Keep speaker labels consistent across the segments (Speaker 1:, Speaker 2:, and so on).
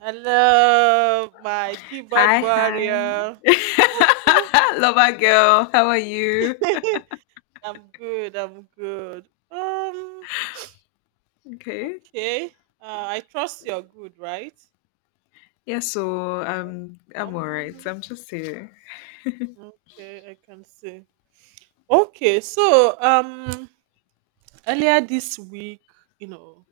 Speaker 1: Hello, my keyboard
Speaker 2: Hi, hi.
Speaker 1: warrior.
Speaker 2: Love our girl. How are you?
Speaker 1: I'm good. I'm good.
Speaker 2: Okay.
Speaker 1: Okay. I trust you're good, right?
Speaker 2: Yeah,
Speaker 1: Oh,
Speaker 2: so
Speaker 1: okay.
Speaker 2: um I'm all right.
Speaker 1: Um.
Speaker 2: I'm just here.
Speaker 1: Okay. I can see. Okay. Earlier this week, you know,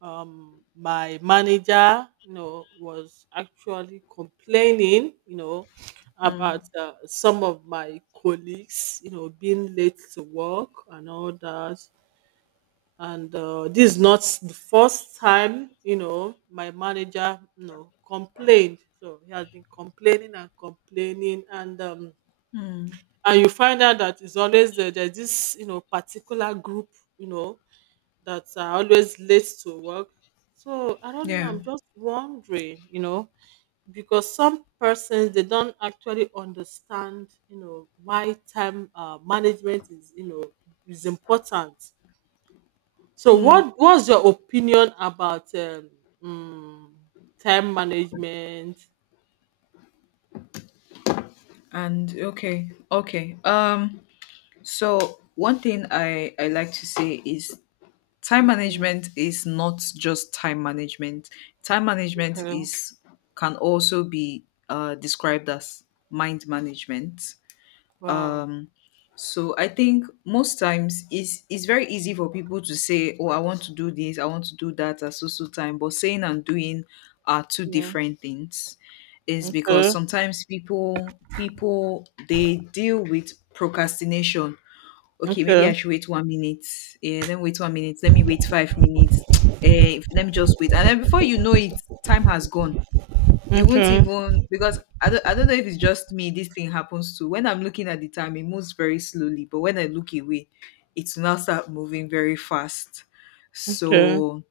Speaker 1: my manager was actually complaining about
Speaker 2: hmm
Speaker 1: some of my colleagues being late to work and all that, and this is not the first time my manager complained. So he has been complaining and complaining,
Speaker 2: Mm.
Speaker 1: and you find out that there's this particular group, you know that are always late to work. So I don't know.
Speaker 2: Yeah.
Speaker 1: I'm just wondering, because some persons, they don't actually understand, why time management is, is important. So
Speaker 2: Mm.
Speaker 1: what was your opinion about mm, time management?
Speaker 2: And okay. Okay. So one thing I like to say is time
Speaker 1: Okay.
Speaker 2: management is not just time management. Time management
Speaker 1: Okay.
Speaker 2: is can also be described as mind management
Speaker 1: Wow.
Speaker 2: Um, So I think most times it's very easy for people to say, "Oh, I want to do this, I want to do that at so so time," but saying and doing are two
Speaker 1: Yeah.
Speaker 2: different things. Is
Speaker 1: Okay.
Speaker 2: because sometimes people they deal with procrastination. Okay, maybe
Speaker 1: Okay.
Speaker 2: I should wait 1 minute. Yeah, then wait 1 minute. Let me wait 5 minutes. Eh, let me just wait, and then before you know it, time has gone you won't
Speaker 1: Okay.
Speaker 2: even because I don't know if it's just me this thing happens to when I'm looking at the time it moves very slowly, but when I look away it's now start moving very fast.
Speaker 1: Okay.
Speaker 2: So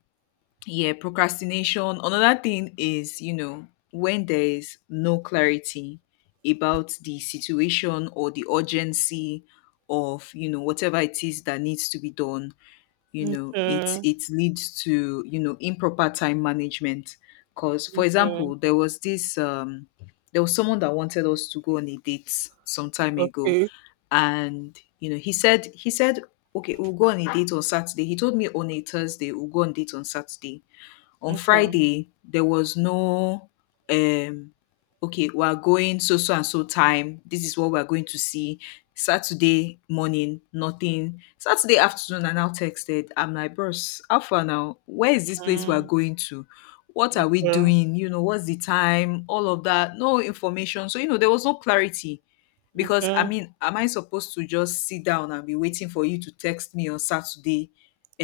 Speaker 2: yeah, procrastination. Another thing is, you know, when there is no clarity about the situation or the urgency of, you know, whatever it is that needs to be done, you know, it
Speaker 1: Okay.
Speaker 2: it leads to, you know, improper time management. Because for
Speaker 1: Okay.
Speaker 2: example, there was someone that wanted us to go on a date some time ago,
Speaker 1: Okay.
Speaker 2: and you know, he said okay, we'll go on a date on Saturday. He told me on a Thursday we'll go on date on Saturday. On
Speaker 1: Okay.
Speaker 2: Friday there was no um okay, we are going so so and so time. This is what we are going to see. Saturday morning, nothing. Saturday afternoon, I now texted. I'm like, bros, how far now? Where is this place we are
Speaker 1: Mm,
Speaker 2: going to? What are we
Speaker 1: okay.
Speaker 2: doing? You know, what's the time? All of that. No information. So, you know, there was no clarity. Because I
Speaker 1: Okay.
Speaker 2: mean, am I supposed to just sit down and be waiting for you to text me on Saturday uh,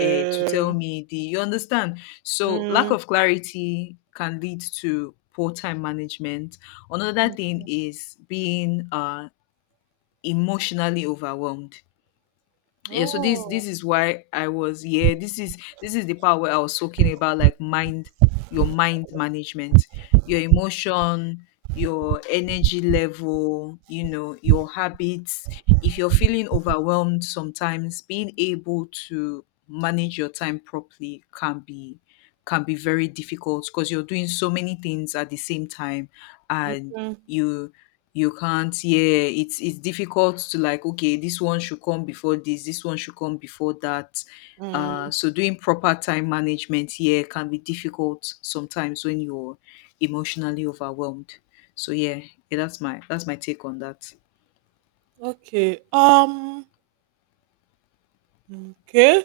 Speaker 2: to tell me the you understand? So, lack
Speaker 1: Mm.
Speaker 2: of clarity can lead to poor time management. Another thing is being emotionally overwhelmed. Yeah, so this
Speaker 1: Oh.
Speaker 2: this is why I was yeah this is the part where I was talking about like mind, your mind management, your emotion, your energy level, you know, your habits. If you're feeling overwhelmed, sometimes being able to manage your time properly can be, can be very difficult because you're doing so many things at the same time, and
Speaker 1: Mm.
Speaker 2: you you can't, yeah, it's difficult to like, okay, this one should come before this, this one should come before that.
Speaker 1: Mm.
Speaker 2: So doing proper time management, yeah, can be difficult sometimes when you're emotionally overwhelmed. So yeah, yeah, that's my take on that.
Speaker 1: Okay. Okay.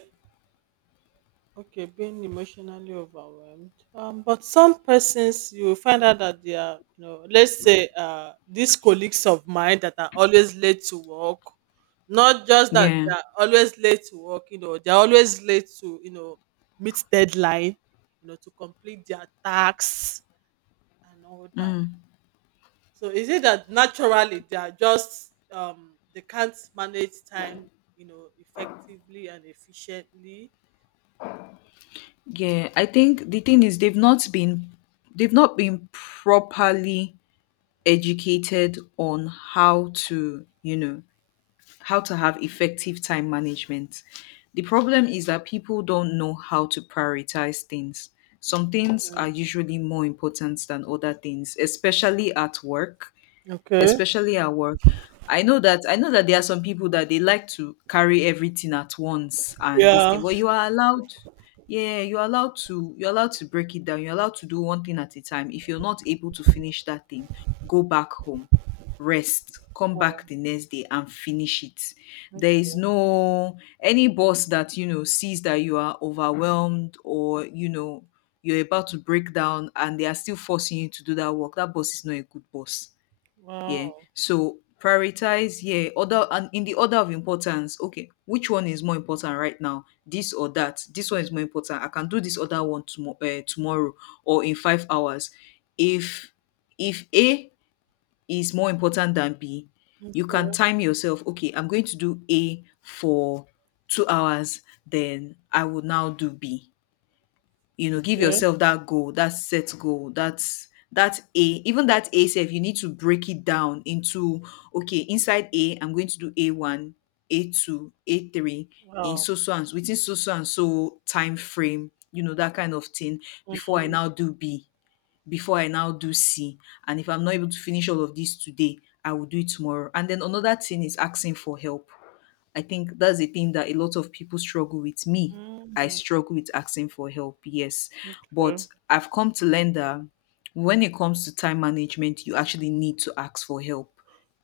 Speaker 1: Okay. Being emotionally overwhelmed. But some persons, you will find out that they are, you know, let's say, these colleagues of mine that are always late to work. Not just that
Speaker 2: Yeah.
Speaker 1: they are always late to work. You know, they are always late to, you know, meet deadline. You know, to complete their tasks and all that. So is it that naturally they are just they can't manage time, you know, effectively and efficiently?
Speaker 2: Yeah, I think the thing is they've not been properly educated on how to, you know, how to have effective time management. The problem is that people don't know how to prioritize things. Some things
Speaker 1: Mm.
Speaker 2: are usually more important than other things, especially at work,
Speaker 1: Okay.
Speaker 2: especially at work. I know that there are some people that they like to carry everything at once and this
Speaker 1: Yeah.
Speaker 2: thing, but you are allowed, yeah, you're allowed to break it down. You're allowed to do one thing at a time. If you're not able to finish that thing, go back home, rest, come back the next day and finish it. There is no any boss that, you know, sees that you are overwhelmed or, you know, you're about to break down and they are still forcing you to do that work. That boss is not a good boss. Yeah.
Speaker 1: Wow.
Speaker 2: So prioritize, yeah, order and in the order of importance. Okay, which one is more important right now? This or that? This one is more important. I can do this other one tomorrow, tomorrow or in 5 hours. If A is more important than B, you can
Speaker 1: Okay.
Speaker 2: time yourself. Okay, I'm going to do A for 2 hours. Then I will now do B. You know, give
Speaker 1: Okay.
Speaker 2: yourself that goal, that set goal. That's that a, even that a self, you need to break it down into okay, inside a I'm going to do a1, a2, a3 in
Speaker 1: Wow.
Speaker 2: so so and so, within so so and so time frame, you know, that kind of thing. Before I now do b, before I now do c, and if I'm not able to finish all of this today, I will do it tomorrow. And then another thing is asking for help. I think that's the thing that a lot of people struggle with. Me, I
Speaker 1: Mm.
Speaker 2: struggle with asking for help, yes.
Speaker 1: Okay.
Speaker 2: But I've come to learn that when it comes to time management, you actually need to ask for help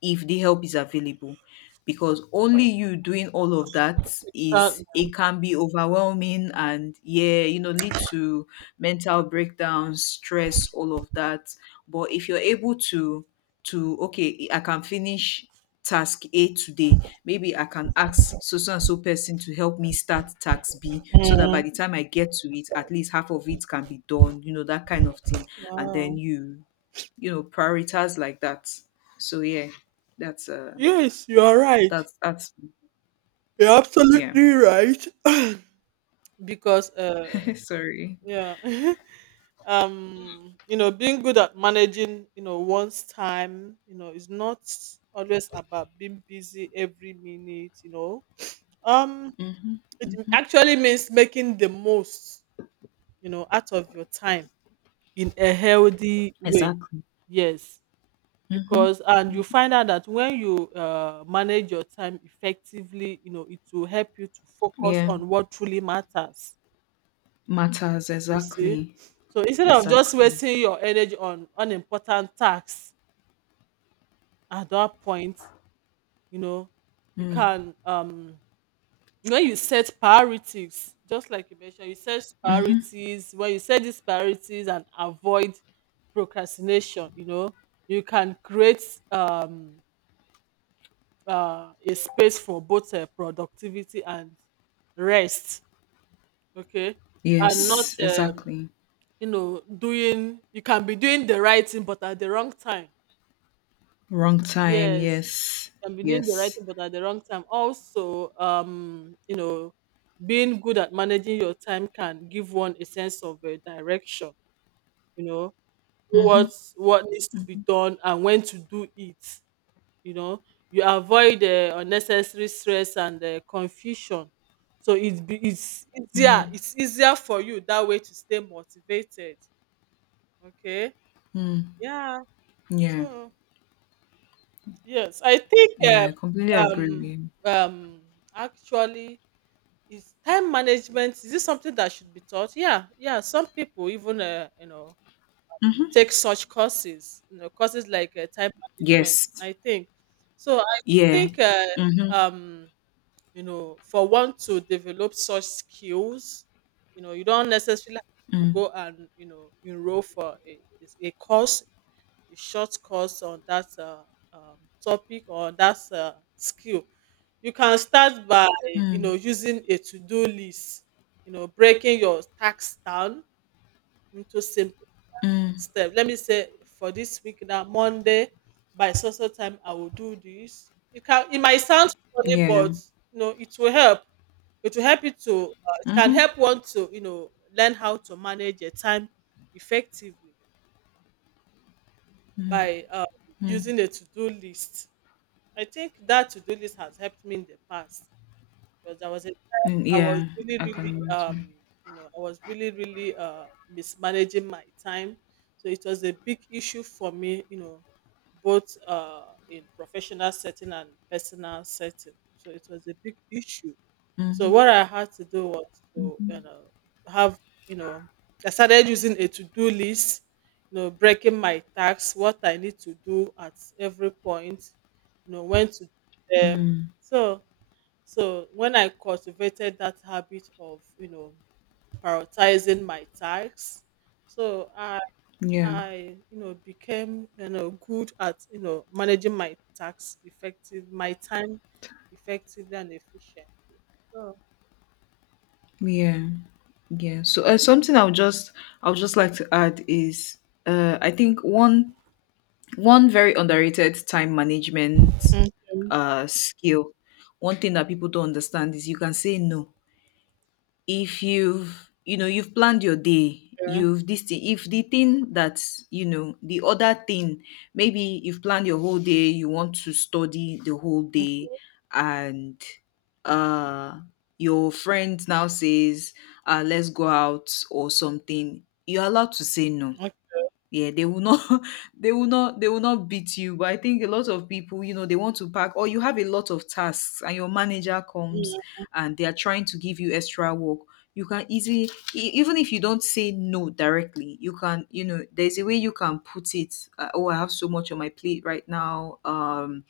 Speaker 2: if the help is available. Because only you doing all of that
Speaker 1: That,
Speaker 2: is, it can be overwhelming and, yeah, you know, lead to mental breakdowns, stress, all of that. But if you're able to okay, I can finish task a today, maybe I can ask so so and so person to help me start task b so that by
Speaker 1: mm,
Speaker 2: the time I get to it at least half of it can be done, you know, that kind of thing. And
Speaker 1: wow.
Speaker 2: then you know prioritize like that. So yeah, that's
Speaker 1: Yes, you are right.
Speaker 2: that's.
Speaker 1: You're
Speaker 2: Yeah.
Speaker 1: absolutely right. Because
Speaker 2: Sorry.
Speaker 1: yeah. You know, being good at managing, you know, one's time, you know, is not always about being busy every minute, um
Speaker 2: Hmm.
Speaker 1: it actually means making the most, you know, out of your time in a healthy way.
Speaker 2: Exactly.
Speaker 1: Yes,
Speaker 2: Hmm.
Speaker 1: because, and you find out that when you manage your time effectively, you know, it will help you to focus
Speaker 2: Yeah,
Speaker 1: on what truly matters.
Speaker 2: matters
Speaker 1: You see,
Speaker 2: exactly.
Speaker 1: so instead of just
Speaker 2: Exactly.
Speaker 1: wasting your energy on unimportant tasks at that point, you know, you
Speaker 2: Mm-hmm.
Speaker 1: can when you set priorities, just like you mentioned, you set priorities, when you set these priorities and avoid procrastination, you know, you can create um a space for both productivity and rest. Okay. And not
Speaker 2: Yes, exactly.
Speaker 1: you know, doing, you can be doing the right thing but at the wrong time.
Speaker 2: Wrong time.
Speaker 1: Yes,
Speaker 2: Yes.
Speaker 1: can be doing the right
Speaker 2: Yes.
Speaker 1: thing but at the wrong time. Also, you know, being good at managing your time can give one a sense of direction. You know,
Speaker 2: Mm-hmm.
Speaker 1: what what needs to be
Speaker 2: Mm-hmm.
Speaker 1: done and when to do it. You know, you avoid unnecessary stress and confusion. So it's easier.
Speaker 2: Mm-hmm.
Speaker 1: It's easier for you that way to stay motivated. Okay.
Speaker 2: Mm-hmm.
Speaker 1: Yeah.
Speaker 2: Yeah.
Speaker 1: So yes, I think
Speaker 2: Yeah, completely agree with
Speaker 1: um
Speaker 2: you.
Speaker 1: um actually, is time management, is this something that should be taught? Yeah, yeah. Some people even you know
Speaker 2: Mm-hmm.
Speaker 1: take such courses, you know, courses like time management.
Speaker 2: Yes.
Speaker 1: I think so. I
Speaker 2: Yeah.
Speaker 1: think
Speaker 2: Mm-hmm.
Speaker 1: um, you know, for one to develop such skills, you know, you don't necessarily have to go and you know enroll for is a course, a short course on that um, topic or that skill. You can start by you
Speaker 2: Mm-hmm.
Speaker 1: know using a to-do list, you know, breaking your tasks down into simple
Speaker 2: Mm-hmm.
Speaker 1: steps. Let me say for this week now, Monday by so so time I will do this. You can, it might sound funny,
Speaker 2: Yeah.
Speaker 1: but you know, it will help. It will help you to it can
Speaker 2: Mm-hmm.
Speaker 1: help one to, you know, learn how to manage your time effectively by
Speaker 2: Mm-hmm.
Speaker 1: using a to-do list. I think that to-do list has helped me in the past because
Speaker 2: Mm,
Speaker 1: I was
Speaker 2: yeah.
Speaker 1: really
Speaker 2: I can
Speaker 1: really
Speaker 2: imagine.
Speaker 1: you know I was really really mismanaging my time, so it was a big issue for me, you know, both in professional setting and personal setting. So it was a big issue. So
Speaker 2: Mm-hmm.
Speaker 1: what I had to do was to, you know, have, you know, I started using a to-do list, you know, breaking my tasks, what I need to do at every point, you know, when to um
Speaker 2: Mm.
Speaker 1: so so when I cultivated that habit of, you know, prioritizing my tasks, so
Speaker 2: Yeah.
Speaker 1: you know, became, you know, good at, you know, managing my tasks effective, my time effectively and efficient. So
Speaker 2: Yeah. Yeah. So something I'll just like to add is I think one very underrated time management
Speaker 1: Mhm.
Speaker 2: skill, one thing that people don't understand is you can say no. If you've, you know, you've planned your day,
Speaker 1: Okay,
Speaker 2: you've this thing, if the thing that, you know, the other thing, maybe you've planned your whole day, you want to study the whole day,
Speaker 1: okay,
Speaker 2: and uh your friend now says let's go out or something, you're allowed to say no. Yeah, they will not they will not beat you. But I think a lot of people, you know, they want to pack or you have a lot of tasks and your manager comes and they are trying to give you extra work. You can easily even if you don't say no directly, you can, you know, there's a way you can put it. Oh, I have so much on my plate right now.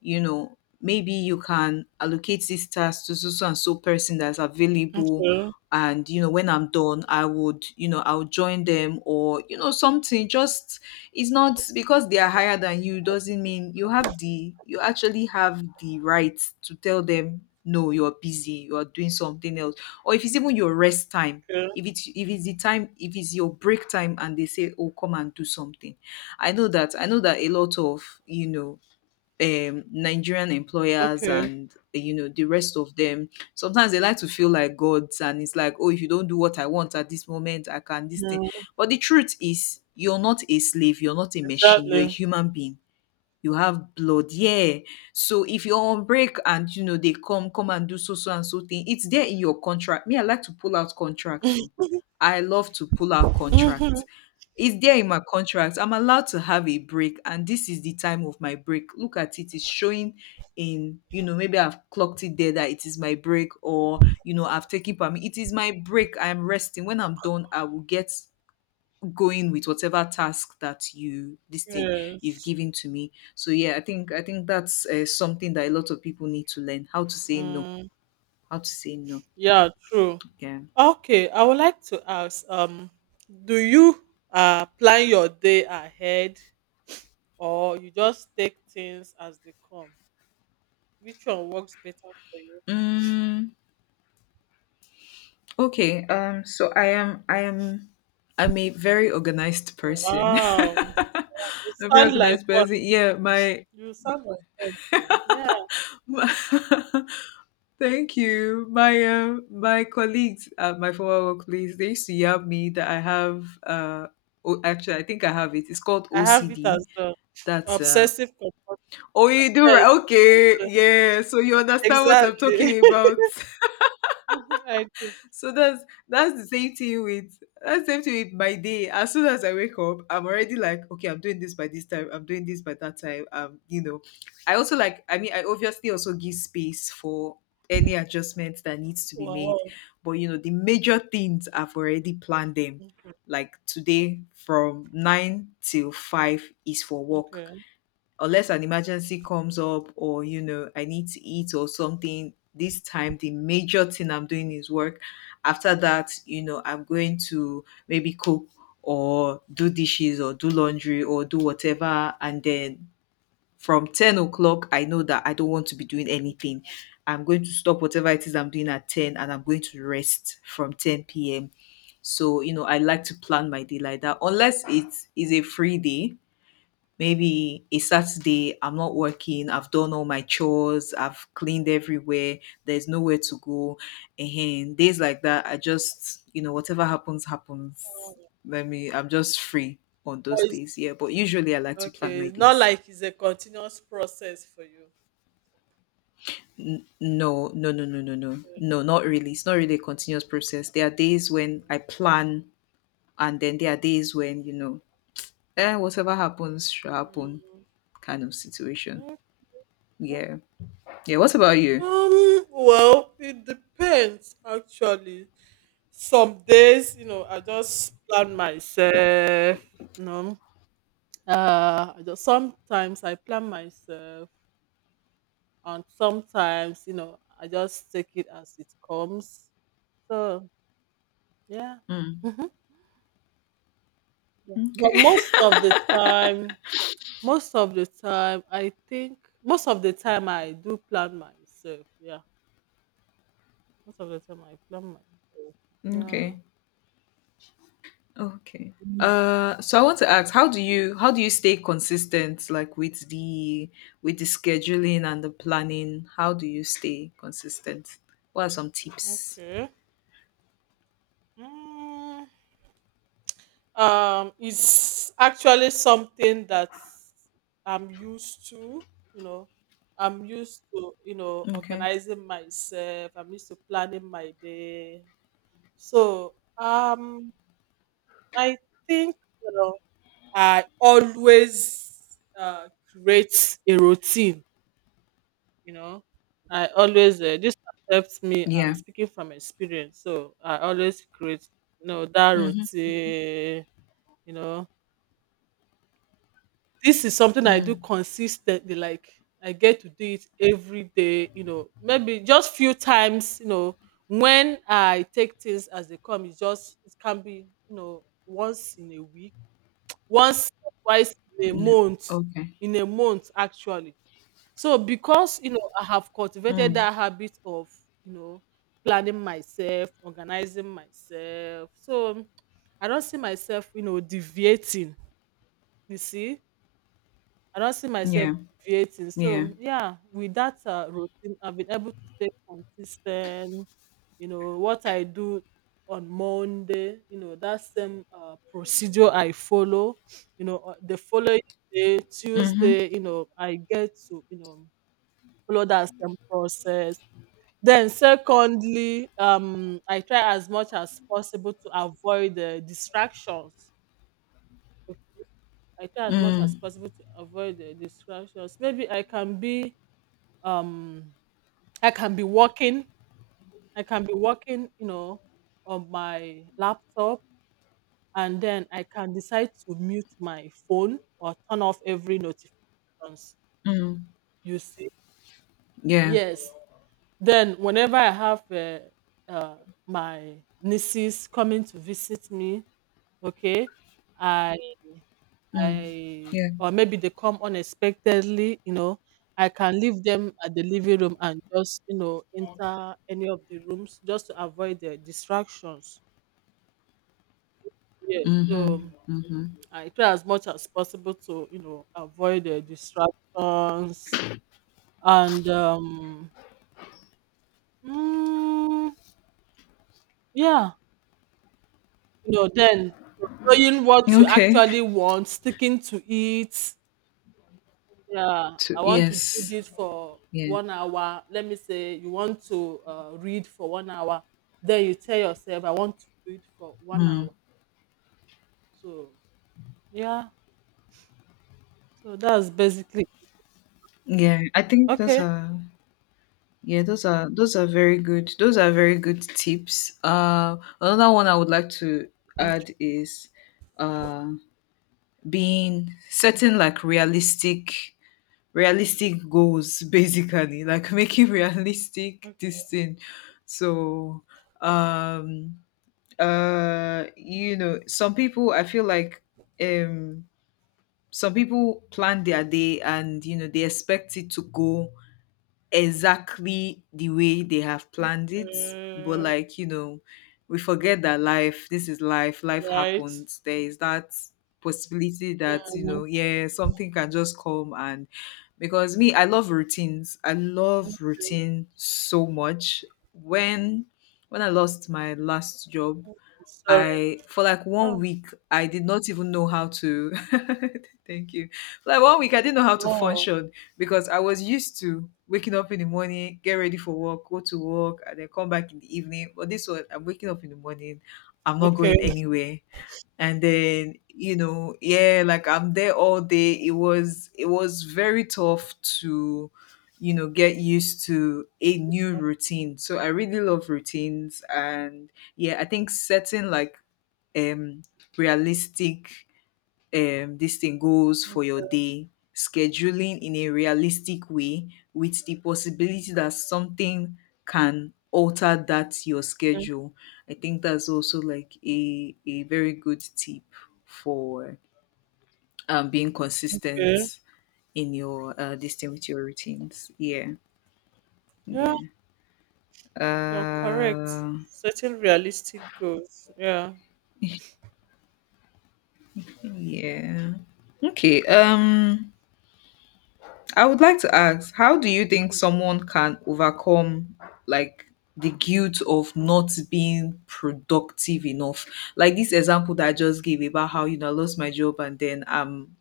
Speaker 2: You know, maybe you can allocate this task to so so and so person that's available.
Speaker 1: okay,
Speaker 2: And you know, when I'm done I would, you know, I'll join them or, you know, something. Just, it's not because they are higher than you doesn't mean you have the, you actually have the right to tell them no, you're busy, you're doing something else. Or if it's even your rest time,
Speaker 1: okay,
Speaker 2: if it's the time, if it's your break time, and they say oh, come and do something. I know that a lot of, you know, Nigerian employers
Speaker 1: okay.
Speaker 2: and you know, the rest of them, sometimes they like to feel like gods, and it's like oh, if you don't do what I want at this moment I can this thing.
Speaker 1: Mm,
Speaker 2: But the truth is you're not a slave, you're not a machine, you're a
Speaker 1: exactly.
Speaker 2: human being, you have blood, yeah. So if you're on break and you know they come and do so so and so thing, it's there in your contract. Me, I like to pull out contract too, I love to pull out
Speaker 1: Mm-hmm.
Speaker 2: contract. It's there in my contract, I'm allowed to have a break, and this is the time of my break, look at it, it's showing in, you know, maybe I've clocked it there that it is my break, or you know, I've taken permit, it is my break, I'm resting, when I'm done I will get going with whatever task that you this thing you've
Speaker 1: Yes.
Speaker 2: given to me. So yeah, I think that's something that a lot of people need to learn, how to say no,
Speaker 1: Mm,
Speaker 2: how to say no.
Speaker 1: yeah, true.
Speaker 2: Yeah.
Speaker 1: Okay, I would like to ask, do you plan your day ahead or you just take things as they come? Which one works better for you?
Speaker 2: mm, okay, so I am, I'm a very organized person,
Speaker 1: Wow.
Speaker 2: a
Speaker 1: You
Speaker 2: very
Speaker 1: sound like
Speaker 2: organized
Speaker 1: one.
Speaker 2: person. Yeah, my
Speaker 1: You sound like one too. Yeah,
Speaker 2: my thank you. My my colleagues, my former work colleagues, they used to yab me that I have. Oh, actually, I think I have it. It's called
Speaker 1: I have it as
Speaker 2: OCD. That's
Speaker 1: obsessive compulsive.
Speaker 2: oh, you do
Speaker 1: Yes,
Speaker 2: right. Okay,
Speaker 1: uh,
Speaker 2: yeah. So you understand what I'm
Speaker 1: exactly.
Speaker 2: talking about.
Speaker 1: I do.
Speaker 2: So that's the same thing with, my day. As soon as I wake up, I'm already like, okay, I'm doing this by this time, I'm doing this by that time. I also like, I mean, I obviously also give space for any adjustments that needs to be made.
Speaker 1: Wow.
Speaker 2: But the major things I've already planned them.
Speaker 1: Mm.
Speaker 2: Like today from 9 till 5 is for work,
Speaker 1: Okay.
Speaker 2: unless an emergency comes up or I need to eat or something. This time the major thing I'm doing is work. After that, I'm going to maybe cook or do dishes or do laundry or do whatever. And then from 10 o'clock I know that I don't want to be doing anything. I'm going to stop whatever it is I'm doing at 10, and I'm going to rest from 10 p.m. So I like to plan my day like that, unless it is a free day. Maybe a Saturday, I'm not working, I've done all my chores, I've cleaned everywhere, there's nowhere to go. And days like that, I just, whatever happens, happens.
Speaker 1: Wow.
Speaker 2: Let me, I'm just free on
Speaker 1: But
Speaker 2: those
Speaker 1: it's,
Speaker 2: days. Yeah. But usually I like to plan
Speaker 1: okay,
Speaker 2: my
Speaker 1: it's not
Speaker 2: days.
Speaker 1: like it's a continuous process for you.
Speaker 2: No, no, no, no, no, no,
Speaker 1: Okay.
Speaker 2: no, not really. It's not really a continuous process. There are days when I plan, and then there are days when, whatever happens shall
Speaker 1: Mm,
Speaker 2: happen,
Speaker 1: mm,
Speaker 2: kind of situation.
Speaker 1: okay.
Speaker 2: Yeah, yeah. What about you?
Speaker 1: Well, it depends actually. Some days, you know, I just plan myself. You know, sometimes I plan myself, and sometimes, you know, I just take it as it comes. So yeah. Yeah. But
Speaker 2: Okay.
Speaker 1: most of the time, I think most of the time I do plan myself. Yeah, most of the time I plan myself. Yeah.
Speaker 2: Okay. Okay.
Speaker 1: Mm.
Speaker 2: So I want to ask, how do you stay consistent, like with the scheduling and the planning? How do you stay consistent? What are some tips?
Speaker 1: Okay. Mm, it's actually something that I'm used to. You know, I'm used to you know
Speaker 2: Okay.
Speaker 1: organizing myself. I'm used to planning my day. So um, I think you know I always create a routine. You know, I always this helps me. I'm
Speaker 2: Yeah.
Speaker 1: speaking from experience, so I always create you know that
Speaker 2: Mm-hmm.
Speaker 1: routine. You know, this is something I do
Speaker 2: Mm.
Speaker 1: consistently. Like I get to do it every day. You know, maybe just few times. You know, when I take things as they come, it can be you know once in a week, once or twice in a
Speaker 2: No.
Speaker 1: month
Speaker 2: Okay.
Speaker 1: in a month actually. So because you know I have cultivated
Speaker 2: Mm.
Speaker 1: that habit of you know planning myself, organizing myself. So I don't see myself you know deviating. You see, I don't see myself
Speaker 2: Yeah.
Speaker 1: deviating.
Speaker 2: Yeah.
Speaker 1: So yeah, with that routine, I've been able to stay consistent. You know what I do on Monday, you know, that same procedure I follow, you know, the following day
Speaker 2: Mm-hmm.
Speaker 1: Tuesday, you know, I get to you know follow that same process. Then secondly, I try as much as possible to avoid the distractions. Ok, I try as much as
Speaker 2: Mm.
Speaker 1: possible to avoid the distractions. Maybe I can be um i can be working I can be working, you know, on my laptop, and then I can decide to mute my phone or turn off every notifications.
Speaker 2: Mm.
Speaker 1: You see,
Speaker 2: Yeah.
Speaker 1: yes. Then whenever I have uh, my nieces coming to visit me, okay, I
Speaker 2: Mm.
Speaker 1: I
Speaker 2: Yeah.
Speaker 1: or maybe they come unexpectedly, you know, I can leave them at the living room and just you know enter any of the rooms just to avoid the distractions. Yeah,
Speaker 2: Mm-hmm.
Speaker 1: so
Speaker 2: Mm-hmm.
Speaker 1: I try as much as possible to, you know, avoid the distractions, and um mm, yeah, you know, then knowing what you
Speaker 2: Okay.
Speaker 1: actually want, sticking to it. Yeah,
Speaker 2: To,
Speaker 1: I want to do
Speaker 2: yes.
Speaker 1: this for
Speaker 2: Yeah.
Speaker 1: 1 hour. Let me say you want to read for 1 hour, then you tell yourself I want to read for one
Speaker 2: Mm.
Speaker 1: hour. So yeah, so that's basically
Speaker 2: Yeah. I think those
Speaker 1: okay.
Speaker 2: are Yeah, those are very good. Those are very good tips. Another one I would like to
Speaker 1: Okay.
Speaker 2: add is uh, being setting like realistic realistic goals basically, like, making realistic
Speaker 1: Okay.
Speaker 2: this thing. So um some people, I feel like, um some people plan their day, and they expect it to go exactly the way they have planned it. But
Speaker 1: Uh,
Speaker 2: like, we forget that life, this is life, life
Speaker 1: right.
Speaker 2: happens. There is that possibility that, yeah, something can just come. And because me, I love routines. I love routine so much. When when I lost my last job,
Speaker 1: Sorry.
Speaker 2: I for like one
Speaker 1: Oh,
Speaker 2: week I did not even know how to thank you. For like 1 week I didn't know how to
Speaker 1: no.
Speaker 2: function, because I was used to waking up in the morning, get ready for work, go to work, and then come back in the evening. But this one, I'm waking up in the morning, I'm not
Speaker 1: Okay,
Speaker 2: going anywhere. And then, yeah, like, I'm there all day. It was very tough to, get used to a new routine. So I really love routines, and yeah, I think setting like um realistic, this thing, goals for your day, scheduling in a realistic way with the possibility that something can alter that your
Speaker 1: okay,
Speaker 2: schedule. I think that's also like a very good tip for being
Speaker 1: okay.
Speaker 2: consistent in your this thing with your routines. Yeah.
Speaker 1: Yeah,
Speaker 2: Yeah.
Speaker 1: you're correct.
Speaker 2: uh
Speaker 1: Setting realistic goals. Yeah.
Speaker 2: yeah, okay. I would like to ask, how do you think someone can overcome, like, the guilt of not being productive enough? Like this example that I just gave about how I lost my job, and then I'm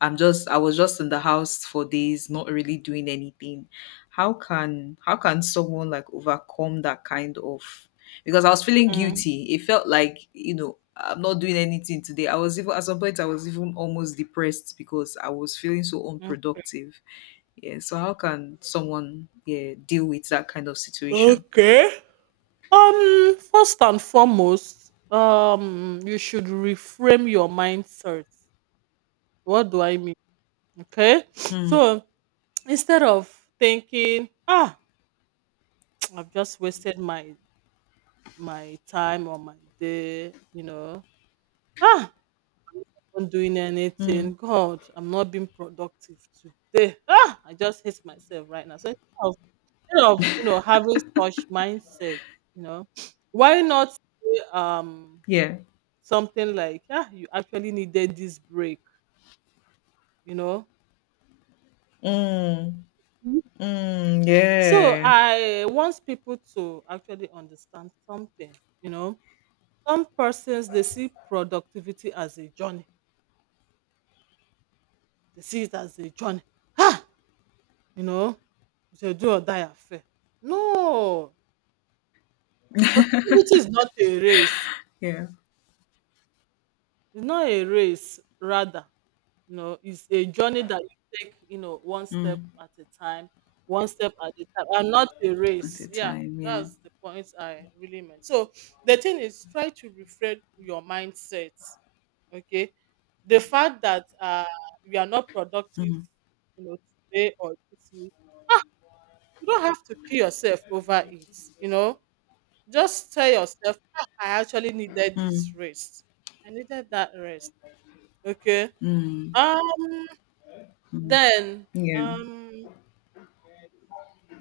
Speaker 2: I'm just I was just in the house for days, not really doing anything. How can someone, like, overcome that kind of, because I was feeling
Speaker 1: Mm,
Speaker 2: guilty. It felt like, I'm not doing anything today. I was even at some point I was even almost depressed, because I was feeling so
Speaker 1: mm.
Speaker 2: unproductive. Yeah. So how can someone, yeah, deal with that kind of situation?
Speaker 1: Okay. First and foremost, you should reframe your mindset. What do I mean? Okay.
Speaker 2: Mm,
Speaker 1: So instead of thinking, ah, I've just wasted my time or my day, you know, ah, not doing
Speaker 2: mm,
Speaker 1: anything. God, I'm not being productive today. Ah, I just hate myself right now. So of, instead of you know having such mindset, you know, why not say,
Speaker 2: yeah.
Speaker 1: something like ah you actually needed this break, you know?
Speaker 2: Mm,
Speaker 1: Mhm.
Speaker 2: mm,
Speaker 1: So
Speaker 2: yeah.
Speaker 1: I want people to actually understand something, you know. Some persons they see productivity as a journey. They see it as a journey. Ah, you know, it's a do or die affair. No. Productivity is not a race.
Speaker 2: Yeah.
Speaker 1: It's not a race, rather, you know, it's a journey that you take, you know, one step
Speaker 2: Mm.
Speaker 1: at a time, one step at a time, and not a
Speaker 2: At the
Speaker 1: race. Yeah,
Speaker 2: time, yeah.
Speaker 1: that's the point I really meant. So the thing is, try to refresh your mindset. Okay, the fact that we are not productive,
Speaker 2: Mm,
Speaker 1: you know, today or this week, ah, you don't have to kill yourself over it. You know, just tell yourself, "Ah, I actually needed this
Speaker 2: mm.
Speaker 1: rest. I needed that rest." Okay.
Speaker 2: Mm,
Speaker 1: Um.
Speaker 2: mm,
Speaker 1: Then.
Speaker 2: yeah.
Speaker 1: Um.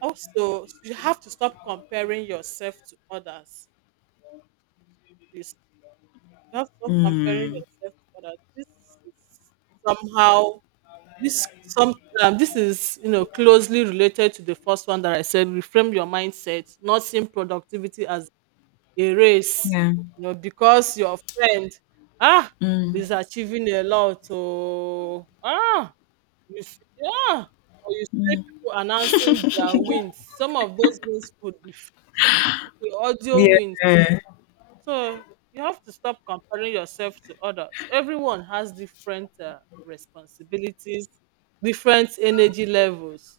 Speaker 1: Also, you have to stop comparing yourself to others. Please, you have to stop comparing
Speaker 2: Mm,
Speaker 1: yourself to others. This is somehow this some this is closely related to the first one that I said. Reframe your mindset, not seeing productivity as a race,
Speaker 2: yeah.
Speaker 1: you know, because your friend ah
Speaker 2: Mm,
Speaker 1: is achieving a lot. Oh you see, or you see people announcing their wins. Some of those wins could be free audio
Speaker 2: yeah.
Speaker 1: wins. So you have to stop comparing yourself to others. Everyone has different responsibilities, different energy levels.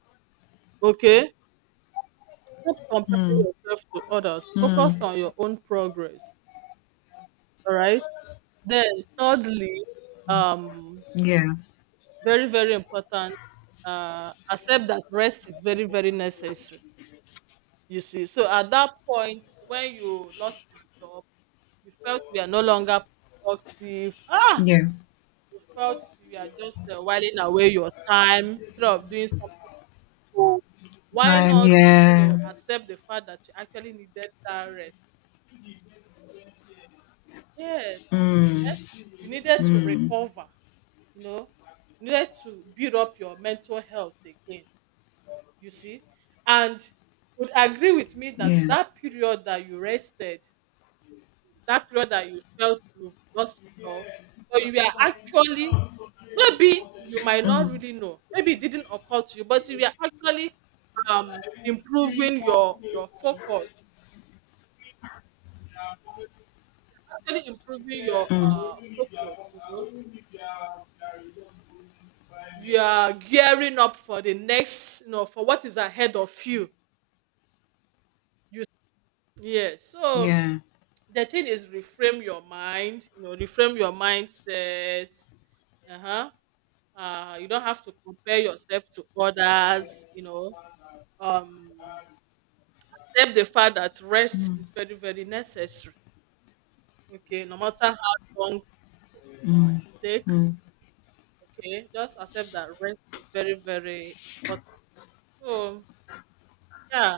Speaker 1: Okay? Stop comparing
Speaker 2: Mm,
Speaker 1: yourself to others. Focus on
Speaker 2: mm,
Speaker 1: your own progress. All right? Then thirdly, um,
Speaker 2: yeah.
Speaker 1: very, very important, accept that rest is very, very necessary. You see, so at that point when you lost your job, you felt you are no longer productive. Ah,
Speaker 2: Yeah.
Speaker 1: you felt you are just whiling away your time instead of doing something. Why
Speaker 2: Time,
Speaker 1: not, you know,
Speaker 2: yeah.
Speaker 1: accept the fact that you actually needed that rest? Yes,
Speaker 2: Mm,
Speaker 1: eh, you needed to
Speaker 2: mm,
Speaker 1: recover. You know, you needed to build up your mental health again, you see, and would agree with me that
Speaker 2: yeah.
Speaker 1: that period that you rested, that period that you felt you've lost it all, but you were actually, maybe you might not
Speaker 2: Mm,
Speaker 1: really know, maybe it didn't occur to you, but you were actually improving your focus, actually improving your
Speaker 2: mm,
Speaker 1: focus, you know, you are gearing up for the next, you know, for what is ahead of you. You yes so
Speaker 2: yeah.
Speaker 1: the thing is reframe your mind, you know, reframe your mindset. Uh-huh. You don't have to compare yourself to others, you know. Um Except the fact that rest
Speaker 2: Mm,
Speaker 1: is very, very necessary. Okay, no matter how long it might take.
Speaker 2: mm,
Speaker 1: Okay, just accept that rest is very, very important. So yeah,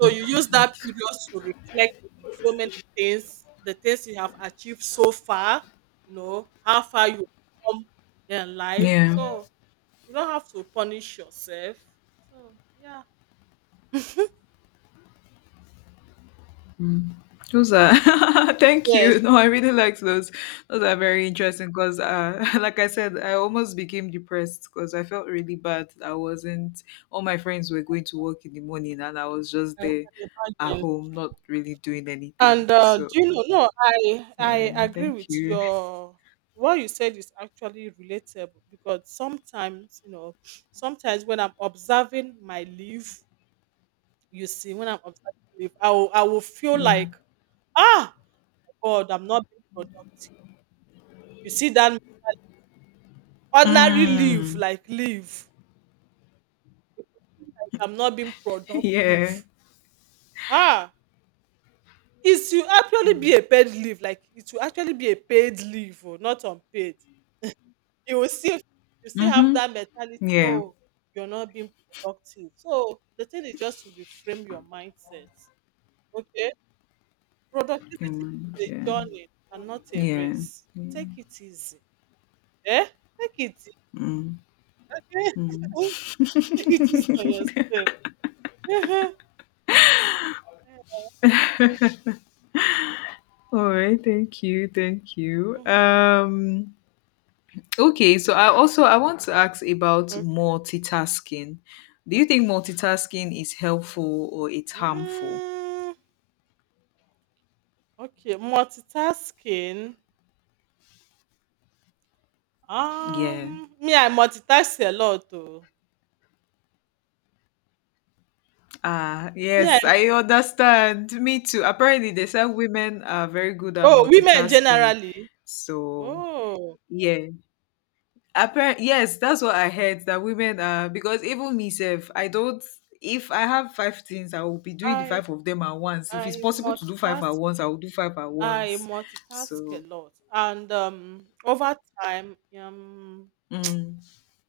Speaker 1: so you use that
Speaker 2: important.
Speaker 1: period to reflect on so many things, the things you have achieved so far, you know, how far you come in life.
Speaker 2: Yeah.
Speaker 1: So you don't have to punish yourself. So yeah.
Speaker 2: Those are thank
Speaker 1: Yes,
Speaker 2: you. No, I really liked those. Those are very interesting because, like I said, I almost became depressed because I felt really bad. I wasn't. All my friends were going to work in the morning, and I was just
Speaker 1: I can
Speaker 2: there at
Speaker 1: imagine.
Speaker 2: home, not really doing anything.
Speaker 1: And do
Speaker 2: So
Speaker 1: you know? No, I
Speaker 2: yeah,
Speaker 1: agree
Speaker 2: thank
Speaker 1: with
Speaker 2: you.
Speaker 1: your, what you said is actually relatable, because sometimes, you know, sometimes when I'm observing my leave, you see, when I'm observing leave, I will feel
Speaker 2: Mm.
Speaker 1: like ah God, I'm not being productive. You see that ordinary leave,
Speaker 2: Mm.
Speaker 1: like leave, like I'm not being
Speaker 2: Yeah.
Speaker 1: productive. Ah, it will actually be a paid leave. Like it will actually be a paid leave, or not unpaid. You will still, you still have
Speaker 2: Mm-hmm.
Speaker 1: that mentality.
Speaker 2: Yeah.
Speaker 1: Oh, you're not being productive. So the thing is just to reframe your mindset. Okay,
Speaker 2: Yeah,
Speaker 1: productivity
Speaker 2: man.
Speaker 1: is a
Speaker 2: Yeah.
Speaker 1: journey and not a
Speaker 2: Yeah.
Speaker 1: race. Take it easy. Eh? Take it. Easy.
Speaker 2: Mm.
Speaker 1: Take it easy on
Speaker 2: Mm.
Speaker 1: yourself. Mhm,
Speaker 2: All right, thank you, thank you.
Speaker 1: mhm.
Speaker 2: Okay, so I want to ask about
Speaker 1: Okay.
Speaker 2: multitasking. Do you think multitasking is helpful or it's harmful?
Speaker 1: Mm, okay, multitasking.
Speaker 2: Yeah.
Speaker 1: Me, I multitask a lot too.
Speaker 2: Ah,
Speaker 1: Me, I,
Speaker 2: yes, I understand. Me too. Apparently, they said women are very good at
Speaker 1: oh, women
Speaker 2: multitasking.
Speaker 1: generally.
Speaker 2: So,
Speaker 1: Oh,
Speaker 2: yeah. Apparent, yes, that's what I heard, that women are, because even myself, I don't. If I have five things, I will be doing the
Speaker 1: I
Speaker 2: five of them at once. If it's
Speaker 1: I
Speaker 2: possible to do five at
Speaker 1: multitask.
Speaker 2: once, I will do five at
Speaker 1: I
Speaker 2: once.
Speaker 1: multitask a
Speaker 2: So,
Speaker 1: lot, and over time,
Speaker 2: mm,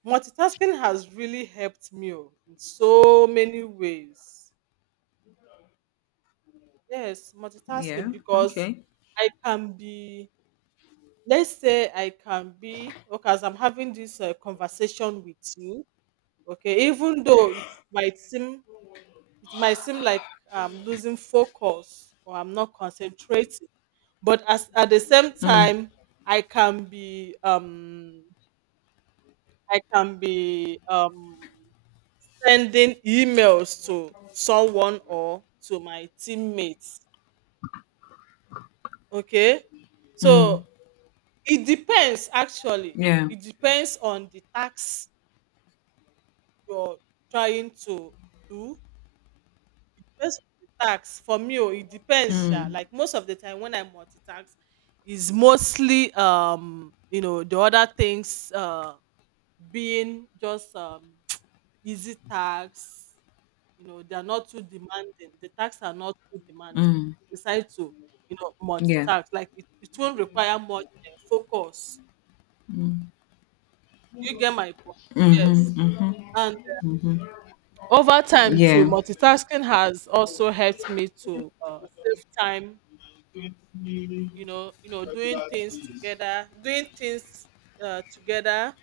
Speaker 1: multitasking has really helped me, oh, in so many ways. Yes, multitasking,
Speaker 2: yeah,
Speaker 1: because
Speaker 2: okay,
Speaker 1: I can be, let's say I can be, okay, as I'm having this conversation with you. Okay, even though it might seem like I'm losing focus or I'm not concentrating, but as at the same
Speaker 2: mm,
Speaker 1: time I can be I can be um sending emails to someone or to my teammates. Okay, so
Speaker 2: mm,
Speaker 1: it depends, actually.
Speaker 2: yeah,
Speaker 1: It depends on the task you're trying to do. Based on the task, for me, oh, it depends sha.
Speaker 2: mm,
Speaker 1: Like most of the time when I multitask is mostly, you know, the other things, being just easy tasks, you know, they are not too demanding, the tasks are not too demanding, so
Speaker 2: mm,
Speaker 1: I decide to, you know,
Speaker 2: yeah,
Speaker 1: multitask. Like it won't require much focus.
Speaker 2: mm,
Speaker 1: You get my point. Yes.
Speaker 2: mm-hmm,
Speaker 1: Over time too,
Speaker 2: yeah,
Speaker 1: multitasking has also helped me to save time. You know, doing things together, doing things together.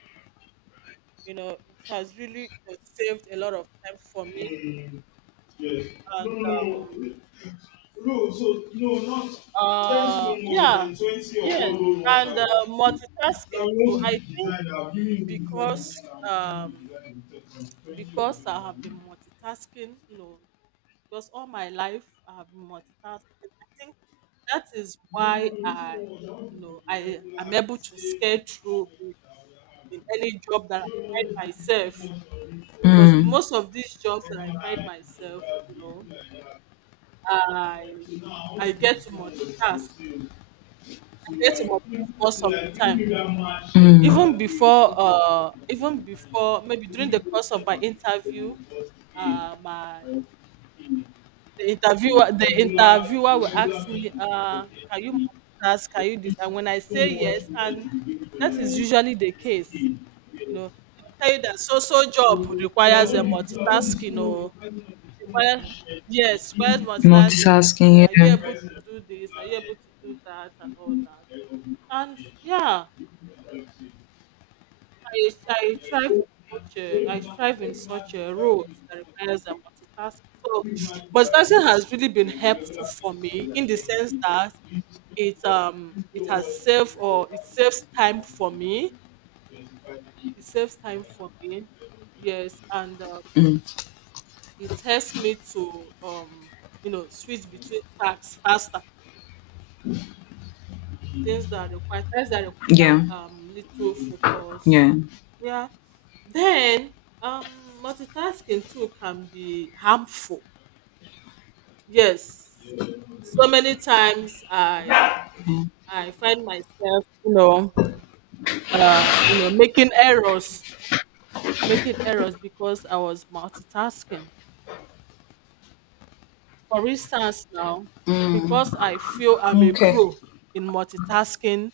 Speaker 1: You know, it has really, you saved a lot of time for me. And um, yeah, yes, and multitasking too. I think, because um, because I have been multitasking. You know, because all my life I have been multitasking. I think that is why I, you know, I am able to scale through in any job that I find myself. Because in
Speaker 2: mm.
Speaker 1: most of these jobs that I find myself, you know, I I get to multitask. I get to multitask most of the time. Even before, maybe during the course of my interview, my the interviewer will ask me, can you multitask? Can you this? And when I say yes, and that is usually the case. You know, they'll tell you that so so job requires a multitasking, or require, yes, requires multitasking.
Speaker 2: Multitasking,
Speaker 1: Are you
Speaker 2: yeah.
Speaker 1: able to do this? Are you able to do that and all that? And yeah, I I thrive in I thrive in such a role that requires a multitasking. So multitasking has really been helpful for me in the sense that it, it has saved, or it saves time for me. It saves time for me. Yes, and
Speaker 2: Mm.
Speaker 1: it helps me to you know, switch between tasks faster. Things that require, tasks that require
Speaker 2: Yeah.
Speaker 1: little focus.
Speaker 2: Yeah.
Speaker 1: Yeah. Then multitasking too can be harmful. Yes. So many times I find myself, you know, uh, you know, making errors, making errors because I was multitasking. For instance now, because
Speaker 2: Mm,
Speaker 1: I feel I'm a
Speaker 2: okay.
Speaker 1: pro in multitasking,